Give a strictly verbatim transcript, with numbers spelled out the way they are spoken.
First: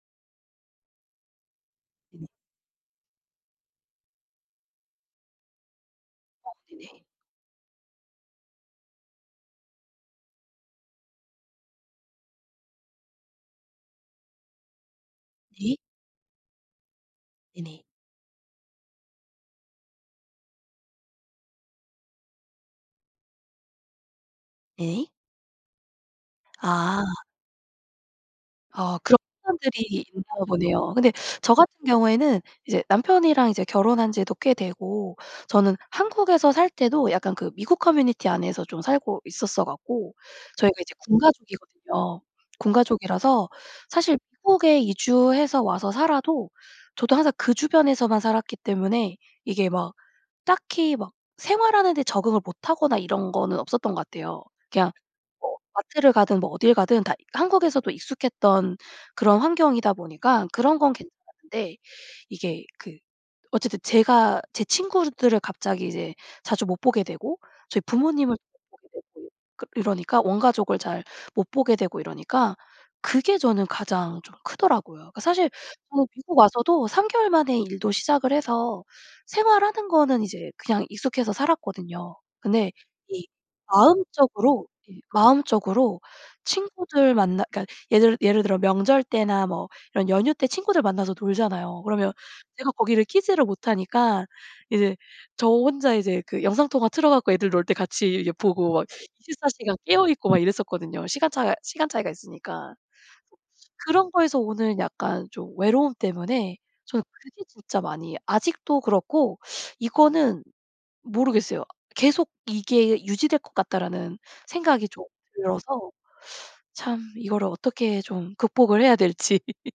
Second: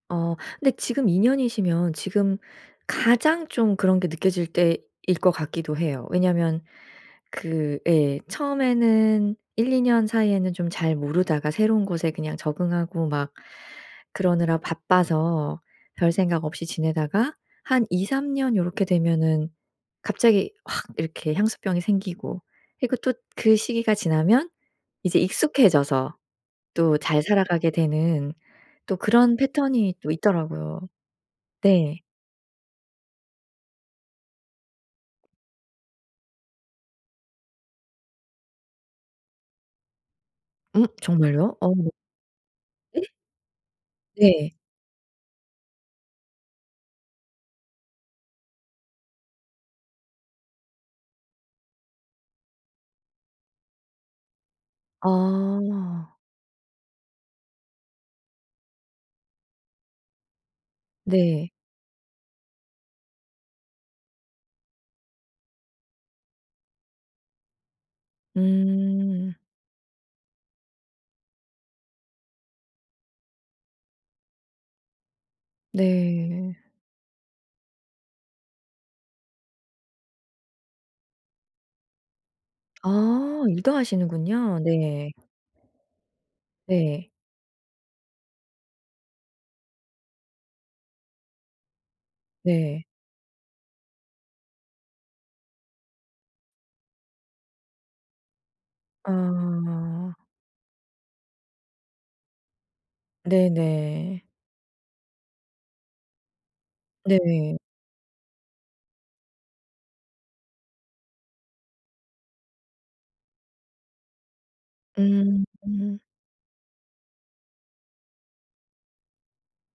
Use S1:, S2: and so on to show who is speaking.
S1: 어 근데 지금 이 년이시면 지금 가장 좀 그런 게 느껴질 때일 것 같기도 해요.
S2: 아
S1: 왜냐하면
S2: 네네.
S1: 그 예 처음에는 일이 년 사이에는 좀 잘 모르다가 새로운 곳에 그냥 적응하고 막 그러느라 바빠서
S2: 네.
S1: 별생각 없이 지내다가
S2: 네네.
S1: 한 이삼 년 요렇게 되면은 갑자기 확 이렇게 향수병이 생기고 그리고 또 그 시기가 지나면
S2: 네.
S1: 이제 익숙해져서 또
S2: 아.
S1: 잘 살아가게 되는 또
S2: 아 그런
S1: 그런
S2: 사람들이
S1: 패턴이 또
S2: 있나
S1: 있더라고요.
S2: 보네요. 근데 저 같은
S1: 네.
S2: 경우에는 이제 남편이랑 이제 결혼한 지도 꽤 되고 저는 한국에서 살 때도 약간 그 미국 커뮤니티 안에서 좀 살고 있었어 갖고 저희가
S1: 음.
S2: 이제 군
S1: 정말요? 어.
S2: 가족이거든요. 군
S1: 예?
S2: 가족이라서 사실
S1: 네.
S2: 미국에 이주해서 와서 살아도 저도 항상 그 주변에서만 살았기 때문에 이게 막 딱히 막 생활하는 데 적응을 못하거나 이런 거는 없었던 것 같아요. 그냥 뭐 마트를
S1: 아.
S2: 가든 뭐 어딜 가든 다 한국에서도 익숙했던 그런 환경이다 보니까 그런 건
S1: 네.
S2: 괜찮았는데 이게 그 어쨌든 제가 제 친구들을 갑자기 이제 자주 못 보게 되고 저희 부모님을 [unintelligible]
S1: 음.
S2: 그 이러니까 원 가족을 잘 못 보게 되고 이러니까 그게 저는 가장 좀 크더라고요. 그 사실 [unintelligible] 미국
S1: 네.
S2: 와서도 삼 개월 만에 일도 시작을 해서 생활하는 거는 이제 그냥 익숙해서 살았거든요. 근데
S1: 아.
S2: 이
S1: 일도 하시는군요.
S2: 마음적으로 이
S1: 네.
S2: 마음적으로
S1: 네.
S2: 친구들 만나 그러니까 예를 예를 들어 명절 때나 뭐 이런 연휴 때 친구들 만나서 놀잖아요. 그러면 제가
S1: 네.
S2: 거기를 끼지를 못하니까 이제 저 혼자 이제 그 영상통화 틀어 갖고 애들 놀 때 같이 예 보고 막 이십사 시간 깨어
S1: 아.
S2: 있고 막 이랬었거든요. 시간 차 시간 차이가 있으니까. 그런
S1: 네네.
S2: 거에서 오는 약간 좀 외로움 때문에 저는 그게
S1: 네.
S2: 진짜 많이 아직도 그렇고 이거는 모르겠어요. '계속 이게 유지될 것 같다.'라는 생각이 좀 들어서
S1: 음.
S2: 참 이거를 어떻게 좀 극복을 해야 될지.